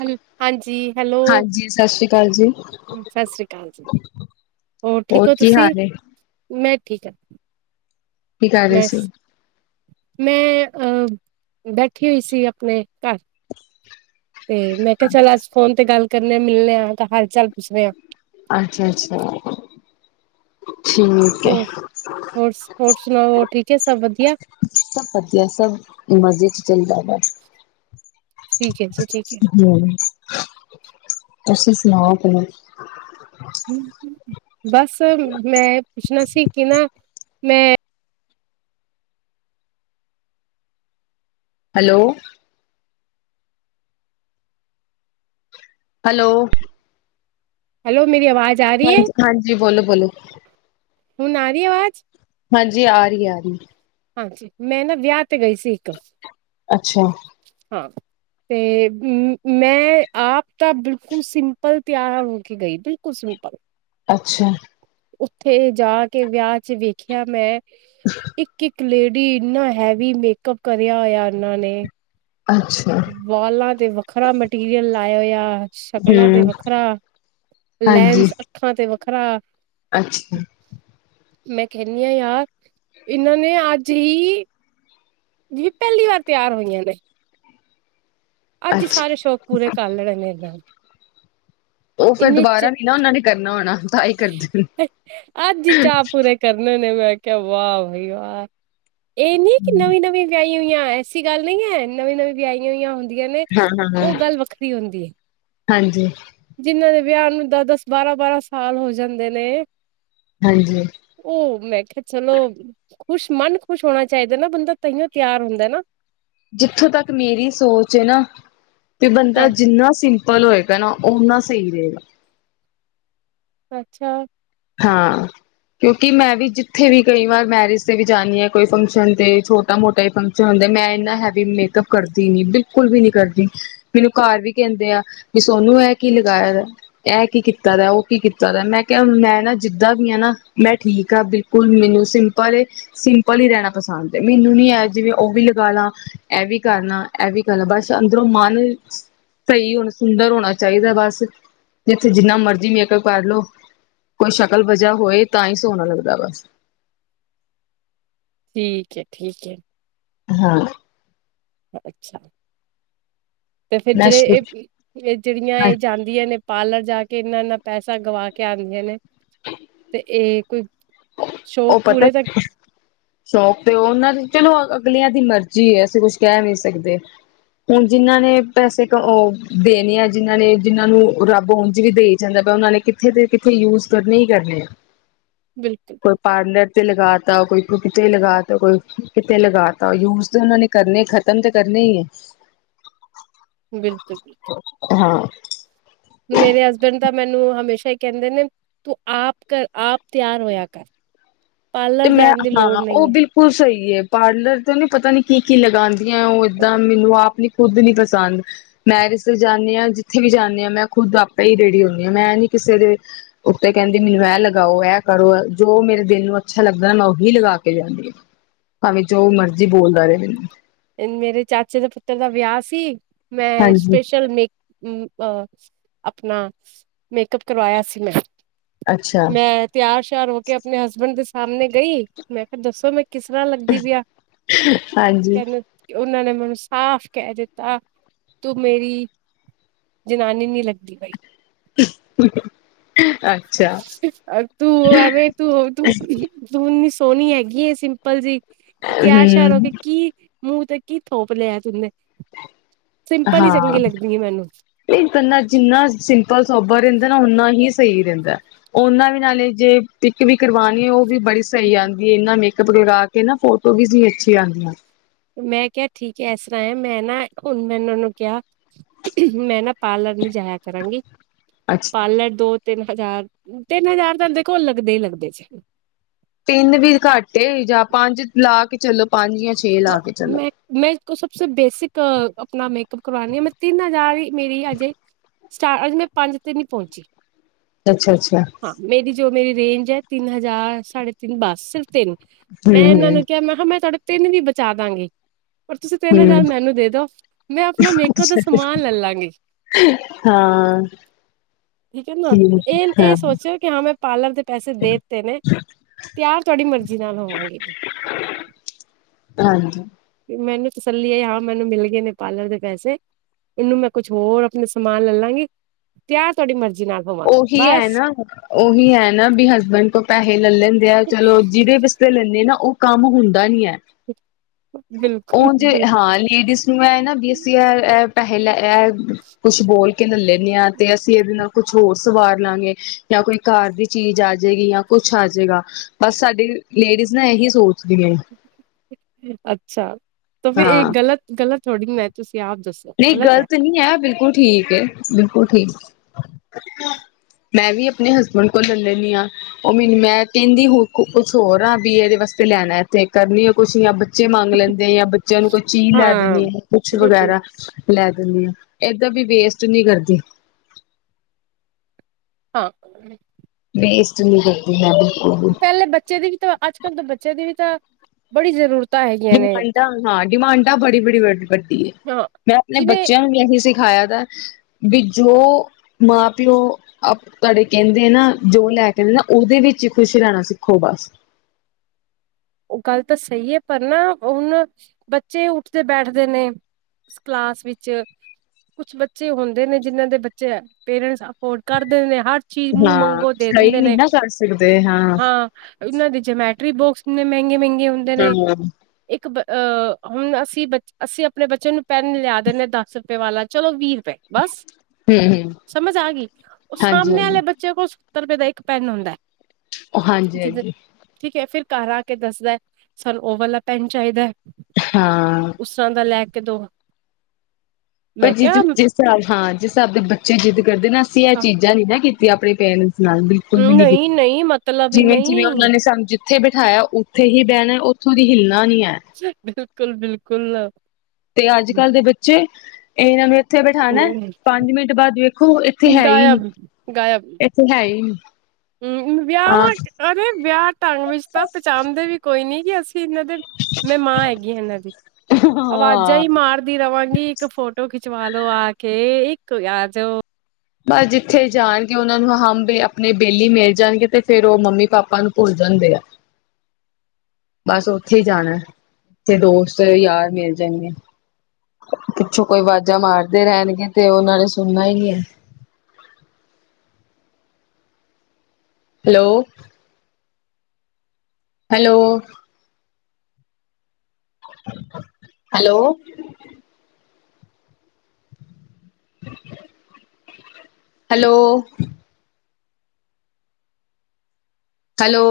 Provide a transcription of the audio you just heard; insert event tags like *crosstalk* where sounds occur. ਹੈਲ ਹਾਂਜੀ ਹੈਲੋ ਹਾਂਜੀ ਸਤਿ ਸ੍ਰੀ ਅਕਾਲ ਜੀ, ਸਤਿ ਸ੍ਰੀ ਅਕਾਲ ਜੀ ਠੀਕ ਹੋਰ ਹੋ ਕੀ ਤੁਸੀਂ ਹਾਲ ਐ। ਮੈਂ ਠੀਕ ਹਾਂ। ਕੀ ਕਰ ਰਹੇ ਮੈਂ ਸੀ। ਮੈਂ ਅਹ ਬੈਠੀ ਹੋਈ ਸੀ ਆਪਣੇ ਘਰ। ਤੇ ਮੈਂ ਕਿਹਾ ਚੱਲ ਅੱਜ ਫੋਨ ਤੇ ਗੱਲ ਕਰਨੇ ਮਿਲਣੇ ਆਂ, ਤਾਂ ਹਾਲ ਚਾਲ ਪੁੱਛਦੇ ਹਾਂ। ਅੱਛਾ, ਅੱਛਾ ਹੋਰ- ਹੋਰ- ਹੋਰ ਸੁਣਾਓ ਹੋਰ ਠੀਕ ਹੈ ਸਭ ਵਧੀਆ। ਕਿਆ ਸਭ ਵਧੀਆ ਸਭ ਮਜ਼ੇ ਚ ਜ਼ਿੰਦਾਬਾਦ ਠੀਕ ਏ ਜੀ। ਠੀਕ ਹੂੰ, ਤੁਸੀ ਸੁਣਾਓ ਕਿਵੇਂ ਬਸ ਮੈਂ ਪੁੱਛਣਾ ਸੀ ਕਿ ਨਾ ਮੈਂ ਹੈਲੋ, ਹੈਲੋ, ਹੈਲੋ ਮੇ ਹਾਂਜੀ- ਹਾਂਜੀ ਬੋਲੋ- ਬੋਲੋ ਹੁਣ ਆ ਰਹੀ ਐ ਆਵਾਜ਼। ਹਾਂਜੀ ਆ ਰਹੀ ਆ ਰਹੀ। ਹਾਂਜੀ ਮੈਂ ਨਾ ਵਿਆਹ ਤੇ ਗਈ ਸੀ ਇੱਕ ਅੱਛਾ, ਹਾਂ ਤੇ ਮੈਂ ਆਪ ਤਾਂ ਬਿਲਕੁਲ ਸਿੰਪਲ ਤਿਆਰ ਹੋ ਕੇ ਗਈ ਬਿਲਕੁਲ ਸਿੰਪਲ ਅੱਛਾ, ਉੱਥੇ ਜਾ ਕੇ ਵਿਆਹ ਚ ਵੇਖਿਆ ਮੈਂ ਇੱਕ -ਇੱਕ ਇੱਕ ਲੇਡੀ ਇੰਨਾ ਹੈਵੀ ਮੇਕਅਪ ਕਰਿਆ ਹੋਇਆ ਇਹਨਾਂ ਨੇ ਅੱਛਾ, ਵਾਲਾਂ ਤੇ ਵੱਖਰਾ ਮਟੀਰੀਅਲ ਲਾਇਆ ਹੋਇਆ ਸ਼ਕਲਾਂ ਤੇ ਹੂੰ, ਵੱਖਰਾ ਹਾਂਜੀ। ਲੈਂਸ, ਅੱਖਾਂ ਤੇ ਵੱਖ ਖਰਾ। ਅੱਛਾ ਮੈਂ ਕਹਿੰਦੀ ਹਾਂ ਯਾਰ ਇਹਨਾਂ ਨੇ ਅੱਜ ਹੀ ਵੀ ਪਹਿਲੀ ਵਾਰ ਤਿਆਰ ਹੋਈਆਂ ਨੇ ਅੱਜ ਹੀ ਅੱਛਾ, ਸਾਰੇ ਸ਼ੌਕ ਪੂਰੇ ਕਰ ਲੈਣੇ ਨੇ ਨਾਲ ਉਹ ਫੇਿਰ ਦੁਬਾਰਾ ਨੀ ਨਾ ਉਹਨਾਂ ਨੇ ਕਰਨਾ ਹੋਣਾ ਤਾਂ ਇਹ ਕਰਦੇ ਕਿਆ ਵਆ ਭਾਈ ਯਾਰ ਇਹ ਨੀ ਕਿ ਨਵੀਂ ਨਵੀਂ ਵਿਆ ਐਸੀ ਗੱਲ ਨਹੀਂ ਹੈ ਨੀਂ ਨੀਂ ਵਿਆਹੀਈਆਂ ਹੋ ਹੁੰ ਹ ਨੇ ਹਾਂ-ਹਾਂ-ਹਾਂ, ਉਹ ਗੱਲ ਵੱਖਰੀ ਹੁੰਦੀ ਹੈ ਹਾਂਜੀ ਜਿੰਨਾਂ ਦੇ ਵਿਆਹ ਨੂੰ ਦਸ ਦਸ ਬਾਰਾਂ ਬਾਰਾਂ ਸਾਲ ਹੋ ਜਾਂਦੇ ਨੇ ਹਾਂਜੀ ਉਹ ਮੈਂ ਚਲੋ ਖੁਸ਼ ਮਨ ਖੁਸ਼ ਹੋਣਾ ਚਾਹੀਦਾ ਨਾ ਬੰਦਾ ਤਹੀਓ ਤਿਆਰ ਹੁੰਦਾ ਨਾ ਜਿੱਥੋਂ ਤੱਕ ਮੇਰੀ ਸੋਚ ਨਾ ਤੇ ਬੰਦਾ ਹਾਂ ਜਿੰਨਾ ਪਲ ਹੋਏ ਕਹ ਨਾ ਓਨਾ ਸਹੀ ਰਹੇਗਾ ਅੱਛਾ ਹਾਂ ਕਿਉਂਕਿ ਮੈਂ ਵੀ ਜਿੱਥੇ ਵੀ ਕਈ ਵਾਰ ਮੈਰਿਜ ਤੇ ਵੀ ਜਾਂਦੀ ਹ ਕੋਈ ਫੰਕਸ਼ਨ ਤੇ ਛੋਟਾ ਮੋਟਾ ਹੀ ਫੰਕਸ਼ਨ ਹੁੰਦੇ ਮੈਂ ਇੰਨਾ ਹੈਵੀ ਮੇਕਅਪ ਕਰਦੀ ਨੀ ਬਿਲਕੁਲ ਵੀ ਨੀ ਕਰਦੀ ਮੈਨੂੰ ਘਰ ਵੀ ਕਹਿੰਦੇ ਆ ਵੀ ਸੋਨੂੰ ਇਹ ਕੀ ਲਗਾਇਆ ਇਹ ਕੀ ਕੀਤਾ ਦਾ ਉਹ ਕੀ ਕੀਤਾ ਦਾ ਮੈਂ ਕਿਹਾ ਮੈਂ ਜਿੱਦਾਂ ਵੀ ਆ ਨਾ ਮੈਂ ਠੀਕ ਹਾਂ ਬਿਲਕੁਲ ਮੈਨੂੰ ਸਿੰਪਲ ਸਿੰਪਲ ਹੀ ਰਹਿਣਾ ਪਸੰਦ ਹੈ ਮੈਨੂੰ ਨੀ ਆ ਜਿਵੇਂ ਉਹ ਵੀ ਲਗਾ ਲਾ ਇਹ ਵੀ ਕਰਨਾ ਇਹ ਵੀ ਕਰ ਲ ਬਸ ਅੰਦਰੋਂ ਮਨ ਸਹੀ ਹੋਣਾ ਸੁੰਦਰ ਹੋਣਾ ਚਾਹੀਦਾ ਬਸ ਜਿੱਥੇ ਜਿੰਨਾ ਮਰਜੀੀ ਮ ਕੋ ਕਰ ਲਓ ਕੋਈ ਸ਼ਕਲ ਵਜਾ ਹੋਏ ਤਾਂ ਹੀ ਸੋਹਣਾ ਲੱਗਦਾ ਬਸ ਠੀਕ ਹੈ ਠੀਕ ਹੈ ਹਾਂ ਅੱਛਾ ਤੇ ਫੇਿਰ ਮੈਂ ਜਿਹੜੇ ਇਹ ਇਹ ਜਿਹੜੀਆਂ ਹਾਂ ਇਹ ਜਾਂਦੀਆਂ ਨੇ ਪਾਲਰ ਜਾ ਕੇ ਇੰਨਾ ਇਨਾ ਪੈਸਾ ਗਵਾ ਕੇ ਆਉਂਦੀਆਂ ਨੇ ਤੇ ਇਹ ਕੋਈ ਸ਼ੌਕ ਪੂਰੇ ਤੱਕ ਸ਼ੌਂਕ ਤੇ ਉਹ ਉਹਨਾਂ ਚਲੋ ਅਗਲਿਆਂ ਦੀ ਮਰਜੀ ਹੈ ਅਸੀਂ ਕੁਛ ਕਹਿ ਨਹੀਂ ਸਕਦੇ ਹੁਣ ਜਿਹਨਾਂ ਨੇ ਪੈਸੇ ਦੇਣੇ ਆ ਜਿਹਨਾਂ ਨੇ ਜਿਹਨਾਂ ਨੂੰ ਰੱਬ ਉਂਝ ਵੀ ਦੇਈ ਜਾਂਦਾ ਉਹਨਾਂ ਨੇ ਕਿੱਥੇ ਤੇ ਕਿੱਥੇ ਯੂਜ ਕਰਨ ਕਰਨੇ ਆ ਕੋਈ ਬਿਲਕੁਲ-ਬਿਲਕੁਲ ਪਾਰਲਰ ਤੇ ਲਗਾ ਤ ਕੋਈ ਕਿਤੇ ਲਗਾ ਤਾ ਕੋਈ ਕਿਤੇ ਲਗਾ ਤਾ ਯੂਜ ਤੇ ਉਹਨਾਂ ਨੇ ਕਰਨੇ ਖਤਮ ਤੇ ਕਰਨੇ ਹੀ ਹੈ ਬਿਲਕੁਲ ਬਿਲਕੁਲ ਹਾਂ ਮੇਰੇ ਹਸਬੈਂਡ ਤਾਂ ਮੈਨੂੰ ਹਮੇਸ਼ਾ ਹੀ ਕਹਿੰਦੇ ਨੇ ਤੂੰ ਆਪ ਕਰ ਆਪ ਤਿਆਰ ਹੋਇਆ ਕਰ ਤੇ ਪਾਰਲਰ ਮੈਂ ਜਾਣ ਦੀ ਲੋੜ ਹਾਂ ਨਹੀਂ ਉਹ ਹੈ। ਬਿਲਕੁਲ ਸਹੀ ਪਾਰਲਰ ਤੇ ਨੀ ਪਤਾ ਨੀ ਕੀ ਕੀ ਲਗਾ *unintelligible* ਉਹ ਏਦਾਂ ਮੈਨੂੰ ਆਪ ਨੀ ਖੁੱਦ ਨੀ ਪਸੰਦ ਮੈਰੀਜ ਜਾਂਦੀ ਹਾਂ ਜਿੱਥੇ ਵੀ ਜਾਂਦੀ ਹਾਂ ਮੈਂ ਖੁੱਦ ਆਪੇ ਹੀ ਰੇਡੀ ਹੁੰਦੀ ਹਾਂ ਮੈਂ ਨੀ ਕਿਸੇ ਦੇ ਉੱਤੇ ਕਹਿੰਦੀ ਮੈਨੂੰ ਇਹ ਲਗਾਓ ਇਹ ਕਰੋ ਜੋ ਮੇਰੇ ਦਿਲ ਨੂੰ ਅੱਛਾ ਲੱਗਦਾ ਨਾ ਮੈਂ ਉਹੀ ਲਗਾ ਕੇ ਜਾਦੀ ਹਾਂ ਭਾਵੇਂ ਜੋ ਮਰਜ਼ੀ ਬੋਲਦਾ ਰਿਹੇ ਮੇਰੇ ਚਾਚੇ ਦੇ ਪੁੱਤਰ ਦਾ ਵਿਆਹ ਸੀ ਮੈਂ ਹਾਂਜੀ ਸਪੇਸ਼ਲ ਮੇਕ ਉਂ ਆ ਆਪਣਾ ਮੇਕਅਪ ਕਰਵਾਇਆ ਸੀ ਮੈਂ ਅੱਛਾ ਮੈਂ ਤਿਆਰ ਸ਼ਿਆਰ ਹੋ ਕੇ ਆਪਣੇ ਹਸਬੈਂਡ ਦੇ ਸ ਸਾਹਮਣੇ ਗਈ ਮੈਂ ਕਿਹਾ ਦੱਸੋ ਮੈਂ ਕਿਸ ਤਰ੍ਹਾਂ ਲੱਗਦੀ ਪਈ ਆ ਹਾਂਜੀ। ਕਹਿੰਦੇ ਉਹਨਾਂ ਨੇ ਮੈਨੂੰ ਸਾਫ਼ ਕਹਿ ਦਿੱਤਾ ਤੂੰ ਮੇਰੀ ਜਨਾਨੀ ਨੀ ਲੱਗਦੀ ਪਈ। *unintelligible* ਅੱਛਾ ਤੂੰ ਆਵੇਂ ਤੂੰ ਤੂੰ ਮਿਸ ਸੋਹਣੀ ਹੈਗੀ ਏ ਸਿੰਪਲ ਜੀ ਤਿਆਰ-ਸ਼ਿਆਰ ਹੋ ਹਮ ਕੇ ਕੀ ਮੂੰਹ ਤੇ ਕੀ ਥੋਪ ਲਿਆਿਆ ਤੂੰਨਦੇ ਹਾਂ ਨਹੀਂ ਜਿੰਨਾ ਸਿੰਪਲ ਸੋਬ ਰਹਿੰਦਾ ਨਾ ਓਨਾ ਹੀ ਸਹੀ ਰਹਿੰਦਾ। ਉਹਨਾਂ ਵੀ ਨਾਲ ਜੇ ਪਿੱਕ ਵੀ ਕਰਵਾਉਣੀ ਉਹ ਵੀ ਬੜੀ ਸਹੀ ਆਉਂਦੀ ਹੈ ਇਹਨਾਂ ਮੇ ਕਪ ਲਾ ਨਾ ਫੋਟੋ ਵੀ ਅੱਛੀ ਆਉਂਦੀਆਂ ਮੈਂ ਕਿਹਾ ਠੀਕ ਹੈ ਇਸ ਤਰ੍ਹਾਂ ਹੈ ਮੈਂ ਨਾ ਹੁਣ ਮੈ ਇਹਨਾਂ ਨੂੰ ਕਿਹਾ ਮੈਂ ਨਾ ਪਾਰਲਰ ਨੂੰ ਜਾਇਆ ਕਰਾਂਗੀ। ਅੱਛਾ ਪਾਰਲਰ ਦੋ ਤਿੰਨ ਹਜ਼ਾਰ ਤਿੰਨ ਹਜ਼ਾਰ ਤਾਂ ਦੇਖੋ ਲੱਗਦੇ ਹੀ ਲੱਗਦੇ ਜ਼ੇ ਤਿੰਨ ਵੀ ਘੱਟ ਜਾਂ ਪੰਜ ਲਾ ਕੇ ਚਲੋ ਪੰਜ ਜਾਂ ਛੇ ਹਾਂ ਲਾ ਕੇ ਚਲੋ। ਮੈਂ ਮੈਂ ਸਭਸੇ ਬੇਸਿਕ ਅ ਆਪਣਾ ਮੇਕਅਪ ਕਰਵਾਨੀ ਆ ਮੈਂ ਤਿੰਨ ਹਜ਼ਾਰ ਹੀ ਮੇਰੀ ਅਜੇ ਸਟਾਰ ਅਜ ਮੈਂ ਪੰਜ ਤੇ ਨਹੀਂ ਪਹੁੰਚੀ। ਅੱਛਾ-ਅੱਛਾ ਹਾਂ ਮੇਰੀ ਜੋ ਮੇਰੀ ਰੇਂਜ ਹੈ ਤਿੰਨ ਹਜ਼ਾਰ ਸਾਢੇ ਤਿੰਨ ਬੱਸ ਸਿਰਫ ਤਿੰਨ ਮੈਂ ਇਹਨਾਂ ਹੂੰ ਨੂੰ ਕਿਹਾ ਮੈਂ ਕਿਹਾ ਮੈਂ ਥੋਡੇ ਤਿੰਨ ਵੀ ਬਚ ਬਚਾ ਦਾਂਗੀ। ਪਰ ਤੁਸੀਂ ਤਿੰਨ ਹੂੰ ਹਜ਼ਾਰ ਹੂੰ ਮੈਨੂੰ ਦੇ ਦੋ ਮੈਂ ਆਪਣਾ ਮੇਕਅਪ ਦਾ ਸਮਾਨ ਲੈਲਾਂਗੀ। ਹਾਂ ਠੀਕ ਹੈ ਨਾ ਇਹ ਠੀਕ ਇਹ ਹਾਂ ਸੋਚਿਓ ਕਿ ਹਾਂ ਮੈਂ ਪਾਰਲਰ ਦੇ ਪੈਸੇ ਦੇ ਦਿੱਤੇ ਨੇ ਤਿਆਰ ਤੁਹਾਡੀ ਮਰਜ਼ੀ ਨਾਲ ਹੋਵਾਂਗੀ ਹਾਂਜੀ ਜੀ ਮੈਨੂੰ ਤਸੱਲੀ ਆਈ ਹਾਂ ਮੈਨੂੰ ਮਿਲ ਗਏ ਨੇ ਪਾਰਲਰ ਦੇ ਪੈਸੇ ਇਹਨੂੰ ਮੈਂ ਕੁਛ ਹੋਰ ਆਪਣੇ ਸਮਾਨ ਲੈ ਲਾਂਗੀ ਤਿਆ ਤੁਹਾਡੀ ਮਰਜੀ ਉਹੀ ਹੈ ਨਾ, ਉਹੀ ਹੈ ਨਾ, ਵੀ ਹਸਬੈਂਡ ਤੋਂ ਪੈਸੇ ਲਲੈਂਦੇ ਆ ਚਲੋ ਜਿਹਦੇ ਵਾਸਤੇ ਲੈਂਨੇ ਨਾ ਉਹ ਕੰਮ ਹੁੰ ਦਾ ਨਹੀਂ ਹੈ *unintelligible* ਬਿਲਕੁਲ ਉਹ ਜੇ ਹਾਂ ਲੇਡੀਜ਼ ਨੂੰ ਹੈ ਨਾ ਬਈ ਅਸੀਂ ਐ ਬਿਲਕੁਲ ਐ ਪਹਿਲ ਇਹ ਕੁਛ ਬੋਲ ਕੇ ਕੇ ਲੇ ਲੈਂਦੇ ਹਾਂ ਤੇ ਅਸੀਂ ਇਹਦੇ ਨਾਲ ਕੁਛ ਹੋਰ ਸਵਾਰ ਲਵਾਂਗੇ ਜਾਂ ਕੋਈ ਘਰ ਦੀ ਚੀਜ਼ ਆ ਜਾਏਗੀ ਜਾਂ ਕੁਛ ਆ ਜਾਏਗਾ ਬਸ ਸਾਡੀ ਲੇਡੀਜ਼ ਨਾ ਇਹੀ ਸੋਚਦੀਆਂ ਅੱਛਾ ਤਾਂ ਫਿਰ ਇੱਕ ਹਾਂ ਗ਼ਲਤ ਗ਼ਲਤ *unintelligible* ਨਹੀਂ ਗ਼ਲਤ ਨਹੀਂ ਹੈ ਬਿਲਕੁਲ ਠੀਕ ਏ ਬਿਲਕੁਲ ਠੀਕ ਮੈਂ ਵੀ ਆਪਣੇ ਹਸਬੈਂਡ ਕੋਲ ਲੈ ਲੈਂਦੀ ਹਾਂ ਉਹ ਮੈਨੂੰ ਮੈਂ ਕਹਿੰਦੀ ਹ ਕੁਛ ਹੋਰ ਹਾਂ ਵੀ ਇਹਦੇ ਵਾਸਤੇ ਲੈਣਾ ਇੱਥੇ ਕਰਨੀ ਆ ਕੁਛ ਬੱਚੇ ਮੰਗ ਲੈਂਦੇ ਆ ਜਾਂ ਬੱਚਿਆਂ ਨੂੰ ਕੋਈ ਚੀਜ਼ ਲੈ ਹਾਂ ਦਿੰਣੀ ਆ ਕੁਛ ਬਿਲਕੁਲ ਵਗੈਰਾ ਲੈ ਦਿੰਦੇ ਹਾਂ ਏਦਾਂ ਵੀ ਵੇਸਟ ਨੀ ਕਰਦੀ ਹਾਂ ਵੇਸਟ ਨੀ ਕਰਦੀ ਹੈਗੀ ਪਹਿਲੇ ਬੱਚੇ ਦੀ ਵੀ ਤਾਂ ਅੱਜ ਕੱਲ੍ਹ ਤੋਂ ਬੱਚੇ ਦੇ ਵੀ ਤਾਂ ਬੜੀ ਜ਼ਰੂਰਤ ਡਿਮਾਂਡਾਂ ਹਾਂ ਡਿਮਾਂਡਾਂ ਬੜੀ ਬੜੀ ਵ ਵੱਡੀ ਹੈ ਹਾਂ ਮੈਂ ਆਪਣੇ ਜਿਵੇਂ ਬੱਚਿਆਂ ਨੂੰ ਵੀ ਏਹੀ ਸਿੱਖ ਸਿਖਾਇਆ ਦਾ ਵੀ ਜੋ ਮਾਂ ਪਿਓ ਅਪ ਤੁਹਾਡੇ ਕਹਿੰਦੇ ਆ ਨਾ ਜੋ ਲੈ ਕਹਿੰਦੇ ਨਾ ਉਹਦੇ ਵਿੱਚ ਹੀ ਖੁਸ਼ ਰਹਿਣਾ ਸਿੱਖੋ ਬਸ ਉਹ ਗੱਲ ਤਾਂ ਸਹੀ ਹੈ ਪਰ ਨਾ ਹੁਣ ਬੱਚੇ ਉੱਠਦੇ ਬੈਠਦੇ ਨੇ ਕਲਾਸ ਵਿੱਚ ਕੁਛ ਬੱਚੇ ਹੁੰਦੇ ਨੇ ਜਿੰਹਨਾਂ ਦੇ ਬੱਚੇ ਪੇਰੈਂਟਸ ਅਫੋਰਡ ਕਰਦੇ ਨੇ ਹਰ ਚੀਜ਼ ਮੂੰਹ ਹਾਂ ਮੰਗੋ ਦੇ ਸਹੀ ਦਿੰਦੇ ਨੀ ਨੇ ਨਾ ਕਰ ਸਕਦੇ ਹਾਂ ਇਹਨਾਂ ਦੇ ਜਮੈਟਰੀ ਬੁੱਕਸ ਇਨੇਂ ਮਹਿੰਗੇ ਮਹਿੰਗੇ ਹੁੰਦੇ ਨੇ ਹਾਂ ਹਮ ਇੱਕ ਅਹ ਹੁਣ ਅਸੀਂ ਅਸੀਂ ਆਪਣੇ ਬੱਚੇ ਨੂੰ ਪੈੱਨ ਲਿਆ ਦਿੰਦੇ ਦਸ ਰੁਪਏ ਵਾਲਾ ਚਲੋ ਵੀਹ ਬਸ ਹਮ ਸਮਝ ਆ ਗਈ ਉਹ ਹਾਂਜੀ ਹਾਂਜੀ ਸਾਹਣੇ ਵਾਲੇ ਬੱਚੇ ਕੋ ਸੱਤਰ ਰੁਪਏ ਦਾ ਇਕ ਪੈਨ ਹੁੰਦਾ ਹਾਂਜੀ ਜਿਹਦੇ ਹਾਂਜੀ ਠੀਕ ਹੈ ਫਿਰ ਘਰ ਆ ਕੇ ਦੱਸਦਾ ਸਾਨੂੰ ਉਹ ਵਾਲਾ ਪੈਨ ਚਾਹੀਦਾ ਹਾਂ ਉਸ ਤਰ੍ਹਾਂ ਦਾ ਲੈ ਕੇ ਦੋ ਮੈਂ ਭਜੀ ਕਿਹਾ ਜਿਸ ਤਰ੍ਹਾਂ ਵਿ ਹਾਲ ਤਦ ਬੱਚੇ ਜ਼ਿੱਦ ਕਦੇ ਨਾ ਅਸੀਂ ਇਹ ਹਾਂ ਚੀਜ਼ਾਂ ਨਹੀਂ ਨਾ ਕੀਤੀ ਆਪਣੇ ਭੈਣ ਨੂੰ ਨਾਲ ਬਿਲਕੁਲ ਵੀ ਨੀ ਕਿਤੀ ਨਹੀਂ ਨਹੀਂ ਮਤਲਬ ਹੀ ਜਿਵੇਂ ਜਿਵੇਂ ਨਹੀਂ ਉਹਨਾਂ ਨੇ ਸਮਝ ਉੱਥੇ ਬਿਠਾਇਆ ਉੱਥੇ ਹੀ ਬਹਿਣਾ ਉੱਥੋਂ ਦੀ ਹਿੱਲਨਾ ਬਿਲੁ ਕੂਲ ਬਿਲਕੁਲ ਬਿਲਕੁਲ। ਤੇ ਅੱਜ ਕੱਲ੍ਹ ਦੇ ਬੱਚੇ ਇਹਨਾਂ ਨੂੰ ਉੱਥੇ ਬੈਠਾਣਾ ਪੰਜ ਮਿੰਟ ਬਾਅਦ ਵੇਖੋ ਇੱਥੇ ਹੈ ਹੀ ਨਹੀਂ ਗਾਇਬ ਗਾਇਬ ਇੱਥੇ ਹੈ ਹੀ ਨਹੀਂ ਹਮ ਵਿਆਹਾਂ ਅਰੇ ਵਿਆਹ ਢੰਗ ਵਿੱਚ ਤਾਂ ਪਚਾਣਦੇ ਵੀ ਕੋਈ ਨੀ ਅਸੀਂ ਇਹਨਾਂ ਦੇ ਮੈਂ ਮਾਂ ਹੈਗੀ ਹ ਇਹਨਾਂ ਦੀ ਅਵਾਜ਼ਾਂ ਹਾਂ। ਹੀ ਮਾਰਦੀ ਰਵਾਂਗੀ। ਇੱਕ ਫੋਟੋ ਖਿਚਵਾਲੋ ਆ ਕੇ ਇੱਕ ਆ ਜਾਓ ਬਸ ਜਿੱਥੇ ਜਾਣਗੇ ਉਹਨਾਂ ਨੂੰ ਹਮ ਆਪਣੀ ਬੇਲੀ ਮਿਲ ਜਾਣਗੇ ਤੇ ਫੇਰ ਉਹ ਮੰਮੀ ਪਾਪਾ ਨੂੰ ਭੁੱਲ ਜਾਂਦੇ ਆ। ਬਸ ਉੱਥੇ ਹੀ ਜਾਣਾ ਤੇ ਦੋਸਤ ਯਾਰ ਮਿਲ ਜਾਣਗੇ ਪਿੱਛੋਂ ਕੋਈ ਅਵਾਜ਼ਾਂ ਮਾਰਦੇ ਰਹਿਣਗੇ ਤੇ ਉਹਨਾਂ ਨੇ ਸੁਣਨਾ ਹੀ ਨਹੀਂ ਹੈ। Hello. Hello. Hello. Hello. Hello.